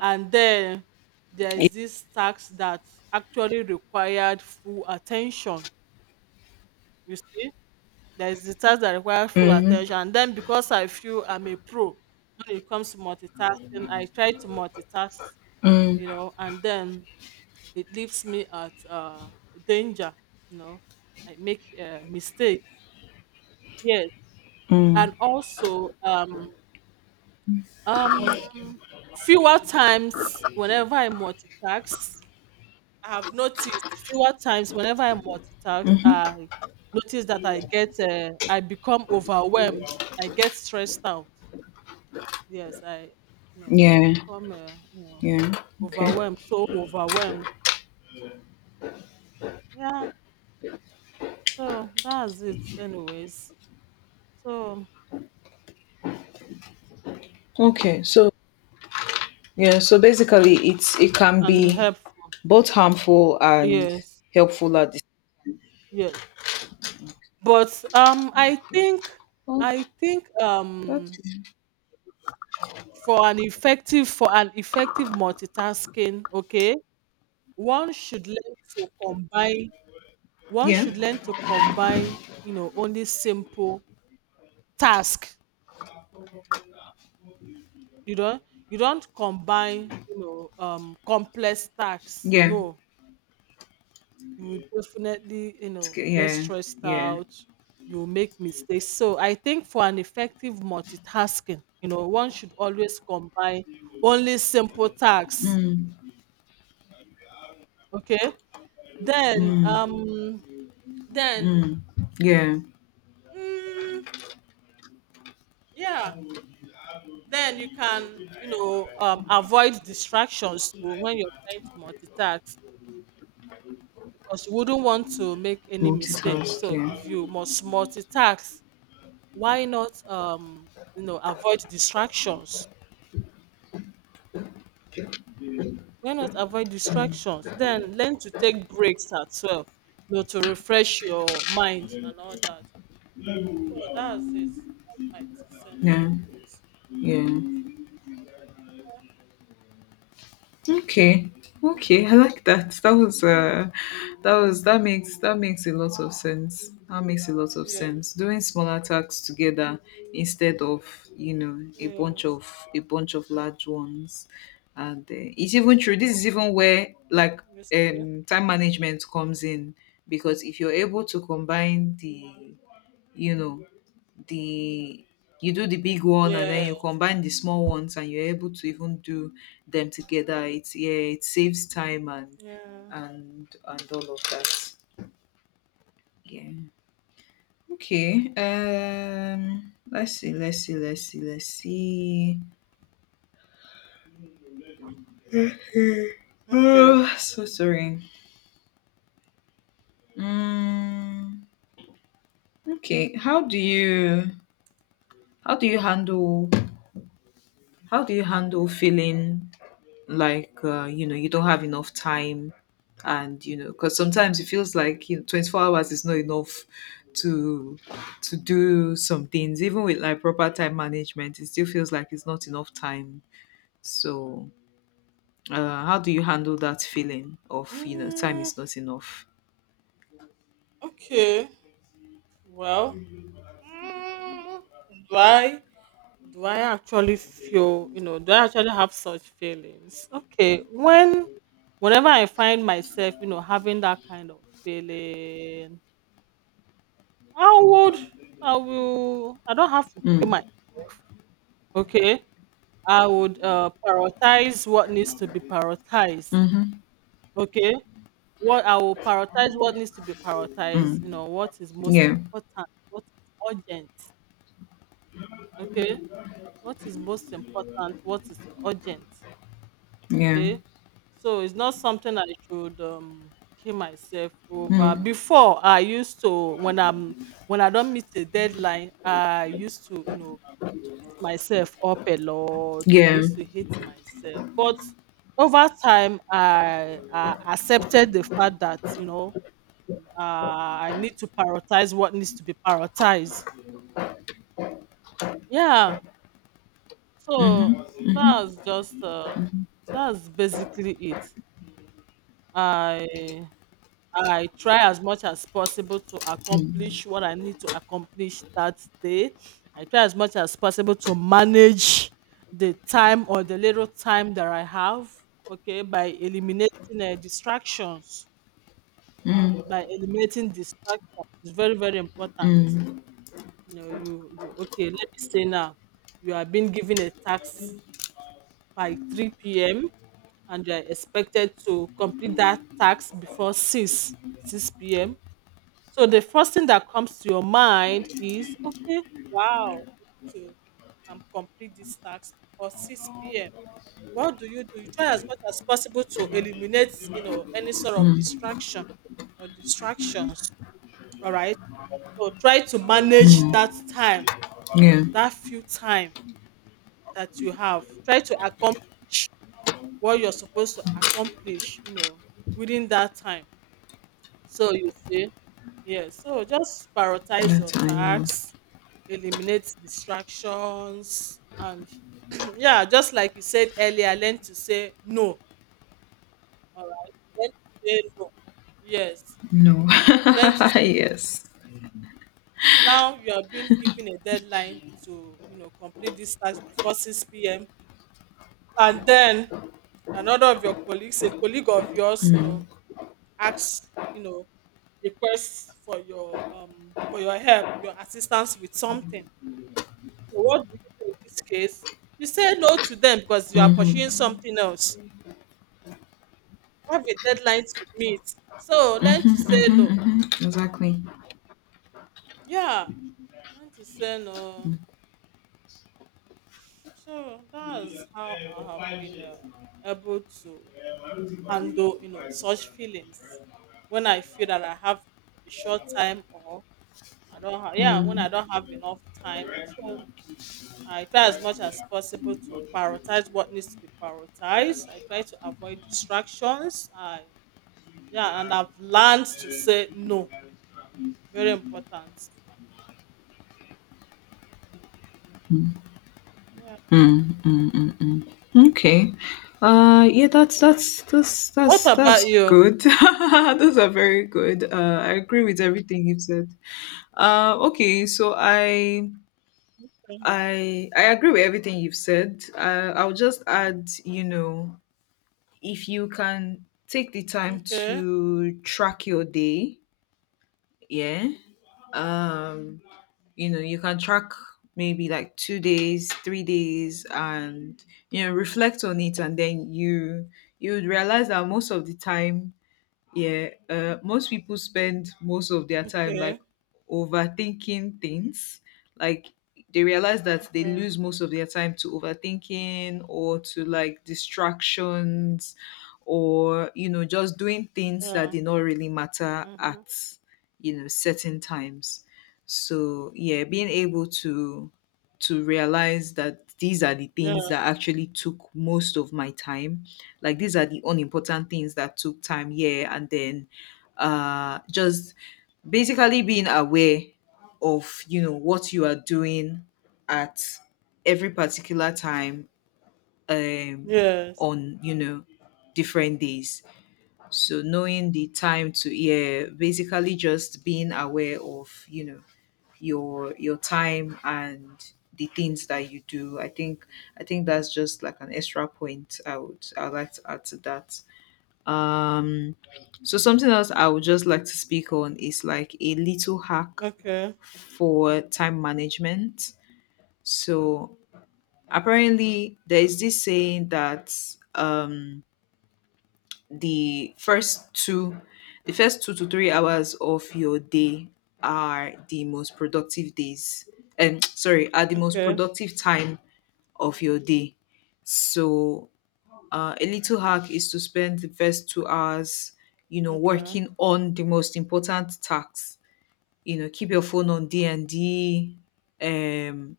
Speaker 1: and then there
Speaker 2: Yeah,
Speaker 1: is this task that actually required full attention. You see, there is the task that requires full
Speaker 2: mm-hmm.
Speaker 1: attention. And then because I feel I'm a pro when it comes to multitasking, I try to multitask,
Speaker 2: Mm,
Speaker 1: you know, and then it leaves me at danger, you know. I make mistakes. Yes.
Speaker 2: mm.
Speaker 1: And also, Um, fewer times whenever I multitask, I have noticed, fewer times whenever I multitask, I notice that I get, I become overwhelmed. I get stressed out. Yes, I, you know,
Speaker 2: Yeah.
Speaker 1: become,
Speaker 2: Yeah. Okay.
Speaker 1: overwhelmed. So overwhelmed. Yeah. So that's it, anyways. So
Speaker 2: Okay. So yeah. So basically, it can
Speaker 1: and
Speaker 2: be
Speaker 1: helpful.
Speaker 2: both harmful and
Speaker 1: Yes.
Speaker 2: helpful at the
Speaker 1: Yes. But
Speaker 2: same. Well,
Speaker 1: I think.
Speaker 2: that's,
Speaker 1: For an effective multitasking, okay, one should learn to combine one
Speaker 2: yeah.
Speaker 1: should learn to combine, you know, only simple task. You don't you don't combine, you know, complex tasks.
Speaker 2: Yeah.
Speaker 1: No. You will definitely, you
Speaker 2: It's
Speaker 1: know,
Speaker 2: good.
Speaker 1: get
Speaker 2: Yeah.
Speaker 1: stressed
Speaker 2: Yeah.
Speaker 1: out, you will make mistakes. So I think for an effective multitasking, you know, one should always combine only simple tasks.
Speaker 2: Mm.
Speaker 1: Okay. Then
Speaker 2: Mm.
Speaker 1: um then
Speaker 2: Mm. Yeah.
Speaker 1: mm, yeah, then you can, you know, avoid distractions too when you're trying to multitask, because you wouldn't want to make any mistake.
Speaker 2: Multitask.
Speaker 1: So
Speaker 2: Yeah.
Speaker 1: if you must multitask, why not, you know, avoid distractions? Why not avoid distractions? Then learn to take breaks as well, you know, to refresh your mind and all that. So that's it, that's my 2 cents,
Speaker 2: Yeah.
Speaker 1: anyways.
Speaker 2: Yeah. Okay. Okay, I
Speaker 1: Mhm.
Speaker 2: like that. That was that was that makes a lot of sense. That makes a lot of
Speaker 1: Yeah,
Speaker 2: sense. Doing smaller tasks together instead of, a
Speaker 1: yeah.
Speaker 2: bunch of a bunch of large ones. And it's even true. This is even where, like,
Speaker 1: Yes.
Speaker 2: time management comes in, because if you're able to combine the you know the you do the big one, and
Speaker 1: Yeah.
Speaker 2: then you combine the small ones, and you're able to even do them together. It's Yeah, it saves time,
Speaker 1: Yeah.
Speaker 2: and all of that. Yeah. Okay. Let's see.
Speaker 1: Okay.
Speaker 2: Oh, so sorry. Mm, okay, how do you handle how do you handle feeling like, you don't have enough time? And because sometimes it feels like, 24 hours is not enough to do some things, even with like proper time management. It still feels like it's not enough time. So how do you handle that feeling of, time
Speaker 1: Mm,
Speaker 2: is not enough?
Speaker 1: okay. Well, mm, do I do I actually feel, you know? Do I actually have such feelings? Okay. When, whenever I find myself, you know, having that kind of feeling, I would, I will, I don't have to kill
Speaker 2: Mm.
Speaker 1: my. Okay. I would prioritize what needs to be prioritized.
Speaker 2: Mm-hmm.
Speaker 1: Okay. What I will prioritize what needs to be prioritized,
Speaker 2: Mm.
Speaker 1: you know, what is most
Speaker 2: Yeah.
Speaker 1: important, what is urgent, okay? What is most important, what is urgent,
Speaker 2: Yeah.
Speaker 1: okay? So it's not something I should kill myself over.
Speaker 2: Mm.
Speaker 1: Before I used to, when I don't meet a deadline, I used to, you know, beat myself up a lot. I
Speaker 2: Yeah.
Speaker 1: used to hate myself. But over time I accepted the fact that, you know, uh, I need to prioritize what needs to be prioritized. Yeah. So
Speaker 2: Mm-hmm.
Speaker 1: that's just that's basically it. I I try as much as possible to accomplish what I need to accomplish that day. I try as much as possible to manage the time, or the little time that I have. Okay, by eliminating distractions.
Speaker 2: Mm.
Speaker 1: By eliminating distractions, is very, very important.
Speaker 2: Mm.
Speaker 1: No, you, okay. Let me say now, you are being given a tax by 3 p.m. and you are expected to complete that tax before 6 p.m. So the first thing that comes to your mind is, okay, wow, I need to complete this tax before 6 p.m. What do? You try as much as possible to eliminate, you know, any sort of distraction
Speaker 2: Mm.
Speaker 1: or distractions. All right. So try to manage that
Speaker 2: Mm.
Speaker 1: time,
Speaker 2: Yeah.
Speaker 1: that few time that you have. Try to accomplish what you're supposed to accomplish, you know, within that time. So you see, yeah. So just prioritize
Speaker 2: That
Speaker 1: your
Speaker 2: time, yeah.
Speaker 1: tasks, eliminate distractions, and yeah, just like you said earlier, learn to say no. All right, learn to say no. Yes,
Speaker 2: No.
Speaker 1: learn to say.
Speaker 2: Yes.
Speaker 1: Now you are being given a deadline to complete this task before 6 p.m. and then another of your colleagues, a colleague of yours, asks, requests for your help, your assistance with something. So what do you do in this case? You say no to them because you are pursuing
Speaker 2: Mm-hmm.
Speaker 1: something else. You have a deadline to meet. So learn to say no.
Speaker 2: Mm-hmm. Exactly.
Speaker 1: Yeah. Learn to say no. So that's how I have been able to handle, such feelings when I feel that I have a short time or I don't have, yeah, when I don't have enough time. So I try as much as possible to prioritize what needs to be prioritized. I try to avoid distractions. Yeah, and I've learned to say no. Very important. Yeah.
Speaker 2: Mm-hmm. Okay. Yeah, that's that's that's
Speaker 1: What
Speaker 2: that's that's
Speaker 1: about you?
Speaker 2: good. Those are very good. I agree with everything you've said. Okay, so I agree with everything you've said. I'll just add, if you can take the time
Speaker 1: Okay.
Speaker 2: to track your day. Yeah. Um you can track maybe like 2 days, 3 days, and reflect on it, and then you would realize that, most of the time, yeah, most people spend most of their time,
Speaker 1: Okay.
Speaker 2: like, overthinking things. Like, they realize that they
Speaker 1: Okay.
Speaker 2: lose most of their time to overthinking, or to, like, distractions, or, just doing things that
Speaker 1: Yeah.
Speaker 2: did not really matter
Speaker 1: Mm-hmm.
Speaker 2: at, certain times. So yeah, being able to realize that these are the
Speaker 1: Yeah.
Speaker 2: things that actually took most of my time, like, these are the unimportant things that took time. Yeah. And then just basically being aware of what you are doing at every particular time, um
Speaker 1: Yes.
Speaker 2: on, different days. So knowing the time to, yeah, basically just being aware of, your time and the things that you do. I think that's just like an extra point I would like to add to that. um, so something else I would just like to speak on is like a little hack
Speaker 1: Okay.
Speaker 2: for time management. So apparently there is this saying that um the first two the first 2 to 3 hours of your day are the most productive days, and sorry, are the most
Speaker 1: Okay.
Speaker 2: productive time of your day. So a little hack is to spend the first 2 hours,
Speaker 1: Okay.
Speaker 2: working on the most important tasks. Keep your phone on D and D, um,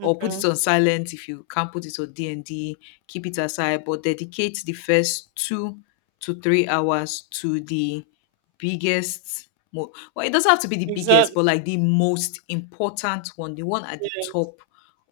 Speaker 2: or put it on silent if you can't put it on D and D. Keep it aside, but dedicate the first 2 to 3 hours to the biggest. Mo- well, it doesn't have to be the biggest,
Speaker 1: Exactly.
Speaker 2: but like the most important one, the one at the
Speaker 1: Yes.
Speaker 2: top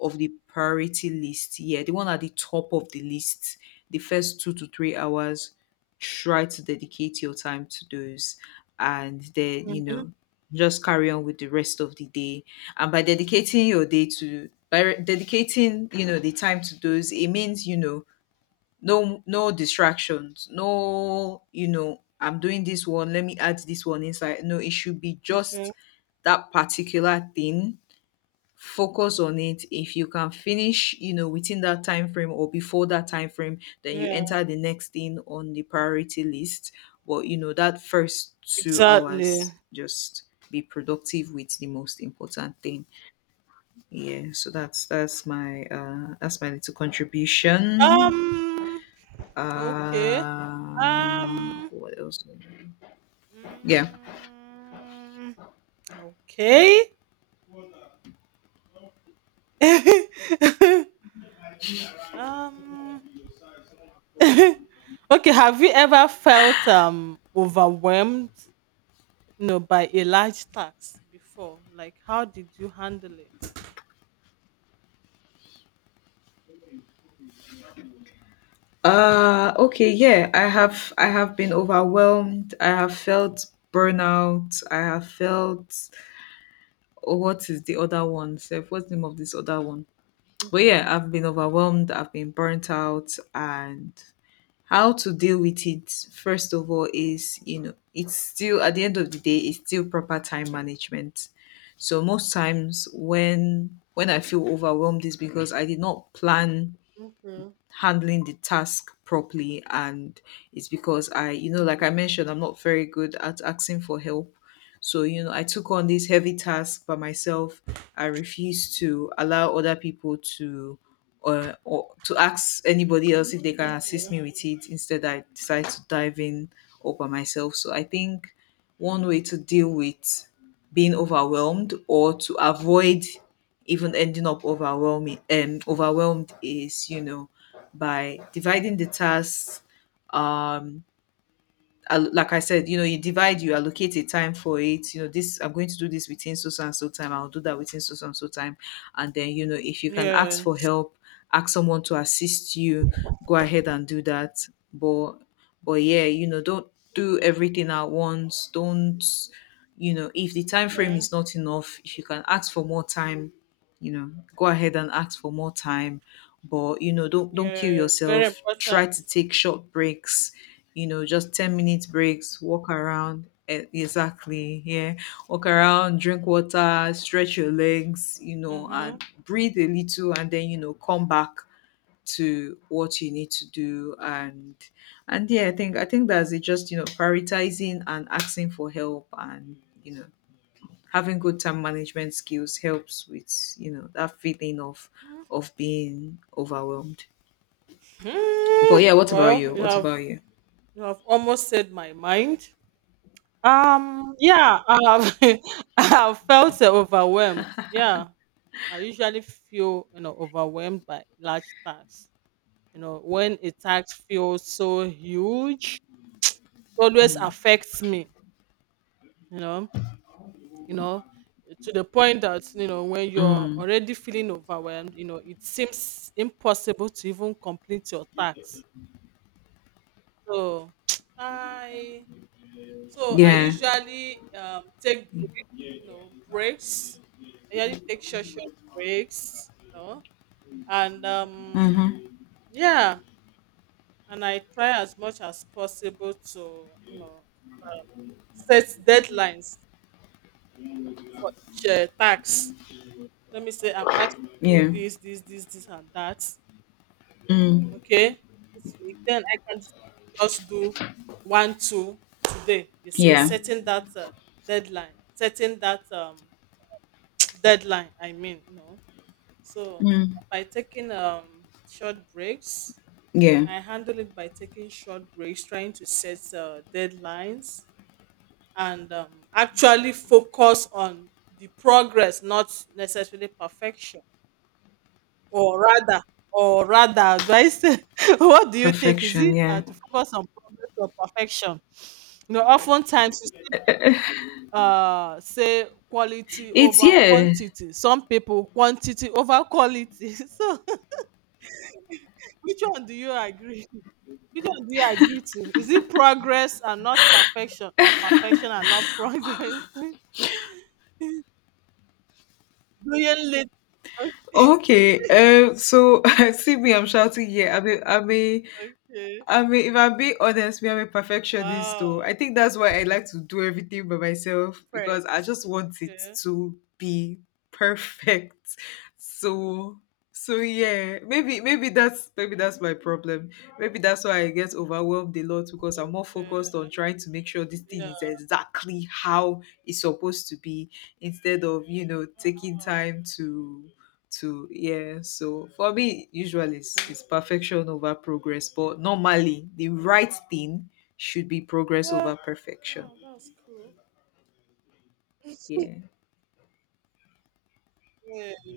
Speaker 2: of the priority list. Yeah, the one at the top of the list. The first 2 to 3 hours, try to dedicate your time to those. And then, you
Speaker 1: Mm-hmm.
Speaker 2: know, just carry on with the rest of the day. And by dedicating your day to, dedicating, you know, the time to those, it means, you know, no distractions. No, you know, I'm doing this one, let me add this one inside. No, it should be
Speaker 1: Okay.
Speaker 2: just that particular thing. Focus on it. If you can finish, you know, within that time frame or before that time frame, then you
Speaker 1: Yeah.
Speaker 2: enter the next thing on the priority list. But you know, that first two
Speaker 1: Exactly.
Speaker 2: hours just be productive with the most important thing. Yeah, so that's my that's my little contribution.
Speaker 1: Um.
Speaker 2: Uh,
Speaker 1: Okay. Um.
Speaker 2: what else? Yeah.
Speaker 1: mm, okay. um. okay. Have you ever felt overwhelmed, by a large tax before? Like, how did you handle it?
Speaker 2: Okay, yeah. I have been overwhelmed. I have felt burnout. I have felt, oh, what is the other one? Self, what's the name of this other one? But
Speaker 1: Okay.
Speaker 2: yeah, I've been overwhelmed, I've been burnt out. And how to deal with it, first of all, is, you know, it's still, at the end of the day, it's still proper time management. So most times when I feel overwhelmed is because I did not plan
Speaker 1: Okay.
Speaker 2: handling the task properly. And it's because I, you know, like I
Speaker 1: Okay.
Speaker 2: mentioned, I'm not very good at asking for help. So you know, I took on this heavy task by myself. I refused to allow other people to, or to ask anybody else if they
Speaker 1: Mm,
Speaker 2: can assist me with it. Instead, I decided to dive in all by myself. So I think one way to deal with being overwhelmed, or to avoid even ending up overwhelming overwhelmed is, you know, by dividing the tasks. um like I said, you know, you divide, you allocate a time for it. You know, this, I'm going to do this within so so and so time. I'll do that within so so and so time. And then you know, if you can ask for
Speaker 1: yes.
Speaker 2: help, ask someone to assist you. Go ahead and do that. But but yeah, you know, don't do everything at once. Don't, you know, if the time frame
Speaker 1: Okay.
Speaker 2: is not enough, if you can ask for more time, you know, go ahead and ask for more time. But you know, don't kill
Speaker 1: Yes. Very
Speaker 2: yourself.
Speaker 1: important.
Speaker 2: Try to take short breaks, you know, just 10 minutes breaks, walk around. Exactly. Yeah. Walk around, drink water, stretch your legs, you know,
Speaker 1: Mm-hmm.
Speaker 2: and breathe a little, and then, you know, come back to what you need to do. And I think that's it. Just, you know, prioritizing and asking for help, and you know, having good time management skills helps with, you know, that feeling
Speaker 1: Mm,
Speaker 2: of being overwhelmed. But yeah, what about
Speaker 1: well,
Speaker 2: you?
Speaker 1: you have You have almost said my mind. Yeah, I have felt overwhelmed. Yeah, I usually feel overwhelmed by large tasks. When a task feels so huge, it always
Speaker 2: Mm.
Speaker 1: affects me. You know, you know, to the point that when you're
Speaker 2: Mm.
Speaker 1: already feeling overwhelmed, it seems impossible to even complete your task. So I I
Speaker 2: Yeah.
Speaker 1: usually take breaks, breaks. I usually take short, short breaks, and
Speaker 2: Mhm.
Speaker 1: yeah, and I try as much as possible to, you know, set deadlines for each tax. Let me say I'm asked to do
Speaker 2: Yeah.
Speaker 1: this, this, this, this, and that.
Speaker 2: Mm.
Speaker 1: Okay, this week, then I can just do one, two today. You see,
Speaker 2: Yeah.
Speaker 1: setting that deadline, setting that deadline, I mean no. So
Speaker 2: Mm.
Speaker 1: by taking short breaks,
Speaker 2: Yeah.
Speaker 1: I handle it by taking short breaks, trying to set deadlines, and actually focus on the progress, not necessarily perfection. or rather or rather, do I say, what do you think? Is
Speaker 2: Perfection.
Speaker 1: it
Speaker 2: Yeah.
Speaker 1: to focus on progress or perfection? Oftentimes, say quality
Speaker 2: It's
Speaker 1: over
Speaker 2: yeah.
Speaker 1: quantity, some people quantity over quality. So which one do you agree, which one do you agree to? Is it progress and not perfection, or perfection and not progress? Doing late. Okay.
Speaker 2: Okay. So I see me. I'm shouting. Yeah. I'm a. I'm a.
Speaker 1: Okay.
Speaker 2: I mean, if I'm being honest, me, I'm a perfectionist though.
Speaker 1: Wow.
Speaker 2: I think that's why I like to do everything by myself,
Speaker 1: Fred.
Speaker 2: because I just want it
Speaker 1: Okay.
Speaker 2: to be perfect. So so yeah, maybe that's maybe that's my problem. Maybe that's why I get overwhelmed a lot, because I'm more
Speaker 1: Okay.
Speaker 2: focused on trying to make sure this thing
Speaker 1: Yeah.
Speaker 2: is exactly how it's supposed to be, instead of, you know, taking
Speaker 1: Wow.
Speaker 2: time to yeah. So for me, usually
Speaker 1: Mm.
Speaker 2: it's perfection over progress, but normally the
Speaker 1: Mm.
Speaker 2: right thing should be progress
Speaker 1: Yeah.
Speaker 2: over perfection.
Speaker 1: Wow, that's cool.
Speaker 2: Yeah,
Speaker 1: Yeah.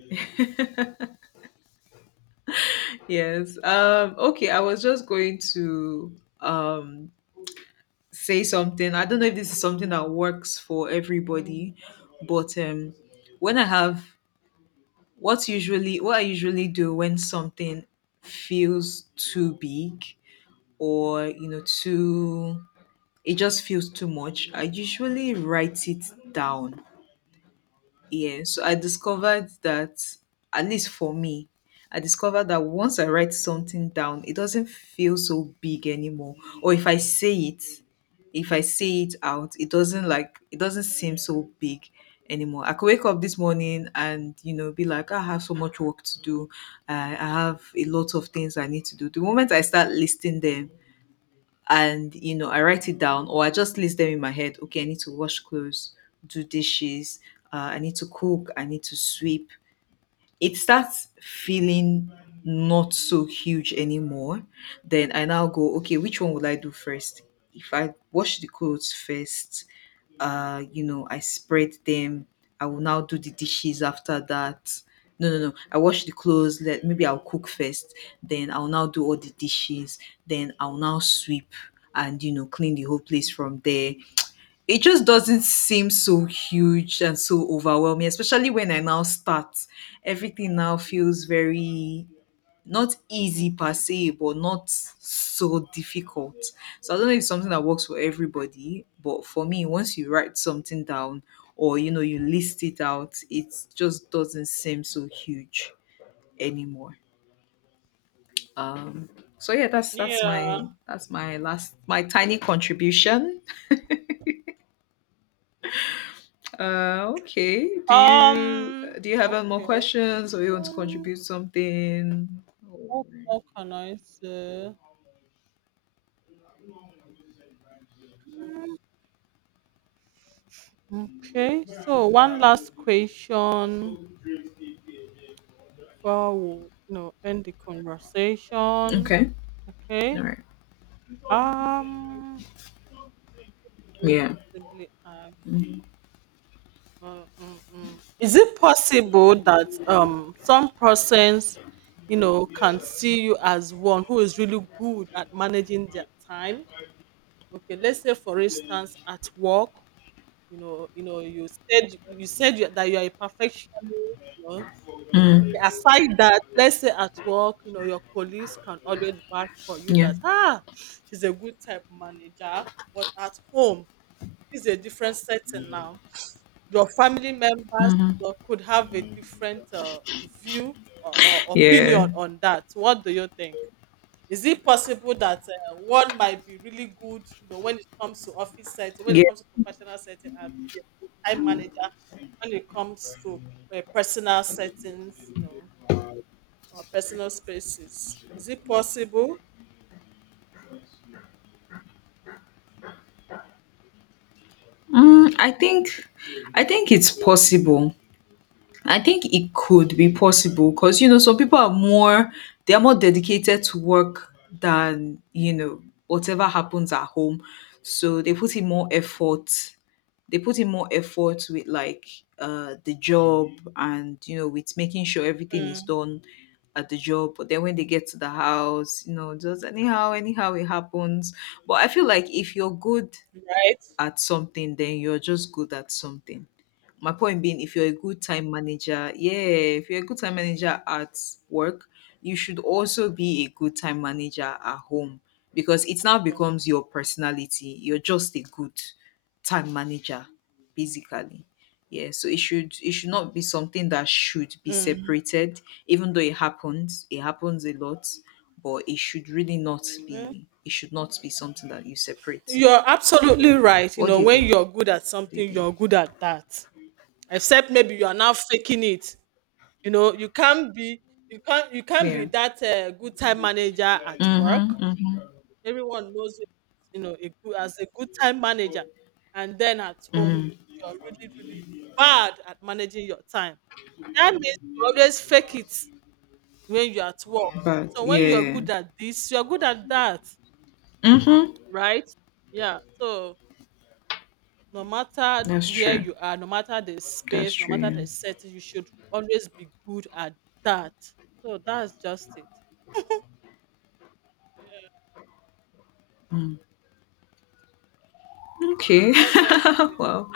Speaker 2: yes, okay, I was just going to um say something. I don't know if this is something that works for everybody, but when I have what I usually do when something feels too big, or you know, too, it just feels too much. I usually write it down. Yeah. So I discovered that, at least for me, I discovered that once I write something down, it doesn't feel so big anymore. Or if I say it, If I say it out, it doesn't like it doesn't seem so big anymore. I could wake up this morning and you know, be like, I have so much work to do. I have a lot of things I need to do. The moment I start listing them, and you know, I write it down, or I just list them in my head. Okay, I need to wash clothes, do dishes, I need to cook, I need to sweep. It starts feeling not so huge anymore. Then I now go, okay, which one would I do first? If I wash the clothes first, you know, I spread them, I will now do the dishes after that. No, no, no. I wash the clothes. Let maybe I'll cook first. Then I'll now do all the dishes. Then I'll now sweep and you know, clean the whole place from there. It just doesn't seem so huge and so overwhelming, especially when I now start. Everything now feels very, not easy per
Speaker 1: Mhm.
Speaker 2: se, but not so difficult. So I don't know if it's something that works for everybody, but for me, once you write something down or you know, you list it out, it just doesn't seem so huge anymore. Um, so yeah, that's
Speaker 1: Yeah.
Speaker 2: my that's my last my tiny contribution. Okay.
Speaker 1: um
Speaker 2: Do you have any more
Speaker 1: okay.
Speaker 2: questions, or you want to contribute something?
Speaker 1: What more can I say? Mm. Okay, so one last question before we end the conversation.
Speaker 2: Okay.
Speaker 1: Okay.
Speaker 2: All right.
Speaker 1: Um
Speaker 2: Yeah.
Speaker 1: possibly ask, mm. Is it possible that some persons can see you as one who is really good at managing their time? Okay, let's say for instance at work. You said that you are a perfectionist. You know? Okay,
Speaker 2: Mm.
Speaker 1: aside that, let's say at work, your colleagues can always vouch for you
Speaker 2: Yeah.
Speaker 1: that, ah, she's a good type manager. But at home, it's a different setting now. Your family members
Speaker 2: Hmm.
Speaker 1: could have a different view or
Speaker 2: Yeah.
Speaker 1: opinion on that. What do you think? Is it possible that one might be really good, when it comes to office setting, when
Speaker 2: Yeah.
Speaker 1: it comes to professional setting, and be a time manager, when it comes to personal settings, or personal spaces? Is it possible?
Speaker 2: Mm, I think it's possible. I think it could be possible, because you know, some people are more dedicated to work than you know, whatever happens at home. So they put in more effort. They put in more effort with like the job, and you know, with making sure everything is
Speaker 1: Mm,
Speaker 2: done at the job. But then when they get to the house, you know, just anyhow, anyhow it happens. But I feel like if you're good
Speaker 1: right.
Speaker 2: at something, then you're just good at something. My point being, if you're a good time manager, yeah, if you're a good time manager at work, you should also be a good time manager at home, because it now becomes your personality. You're just a good time manager, basically. Yeah, so it should not be something that should be separated, even though it happens. It happens a lot, but it should really not
Speaker 1: Mm.
Speaker 2: be. It should not be something that you separate.
Speaker 1: You're absolutely
Speaker 2: Yeah.
Speaker 1: right.
Speaker 2: What do you
Speaker 1: When you're
Speaker 2: think?
Speaker 1: good at
Speaker 2: do you
Speaker 1: something,
Speaker 2: think?
Speaker 1: you're good at that. Except maybe you are now faking it. You know, you can't be you can't be
Speaker 2: Yeah.
Speaker 1: that good time manager at
Speaker 2: Mhm.
Speaker 1: work.
Speaker 2: Mhm.
Speaker 1: Everyone knows you, as, a good time manager. And then at home,
Speaker 2: Mm.
Speaker 1: you are really, really bad at managing your time. That means you always fake it when you're at work.
Speaker 2: But
Speaker 1: So when you're
Speaker 2: yeah.
Speaker 1: good at this, you're good at that,
Speaker 2: Mhm.
Speaker 1: right? Yeah. So no matter
Speaker 2: That's
Speaker 1: where
Speaker 2: true.
Speaker 1: you are, no matter the
Speaker 2: That's
Speaker 1: space, no
Speaker 2: true.
Speaker 1: matter the
Speaker 2: Yeah.
Speaker 1: setting, you should always be good at that. So that's just it.
Speaker 2: Mm. Okay.
Speaker 1: Honestly,
Speaker 2: Wow.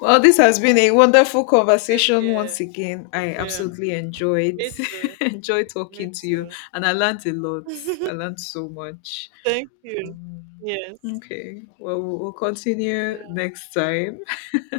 Speaker 2: Well, this has been a wonderful
Speaker 1: same
Speaker 2: conversation
Speaker 1: here.
Speaker 2: once again. I
Speaker 1: Yeah.
Speaker 2: absolutely enjoyed
Speaker 1: Me too.
Speaker 2: enjoyed
Speaker 1: Me
Speaker 2: talking to you, and I learned a lot.
Speaker 1: too.
Speaker 2: I learned so much.
Speaker 1: Thank you.
Speaker 2: Um,
Speaker 1: Yes.
Speaker 2: okay. Well, we'll continue
Speaker 1: Yeah.
Speaker 2: next time.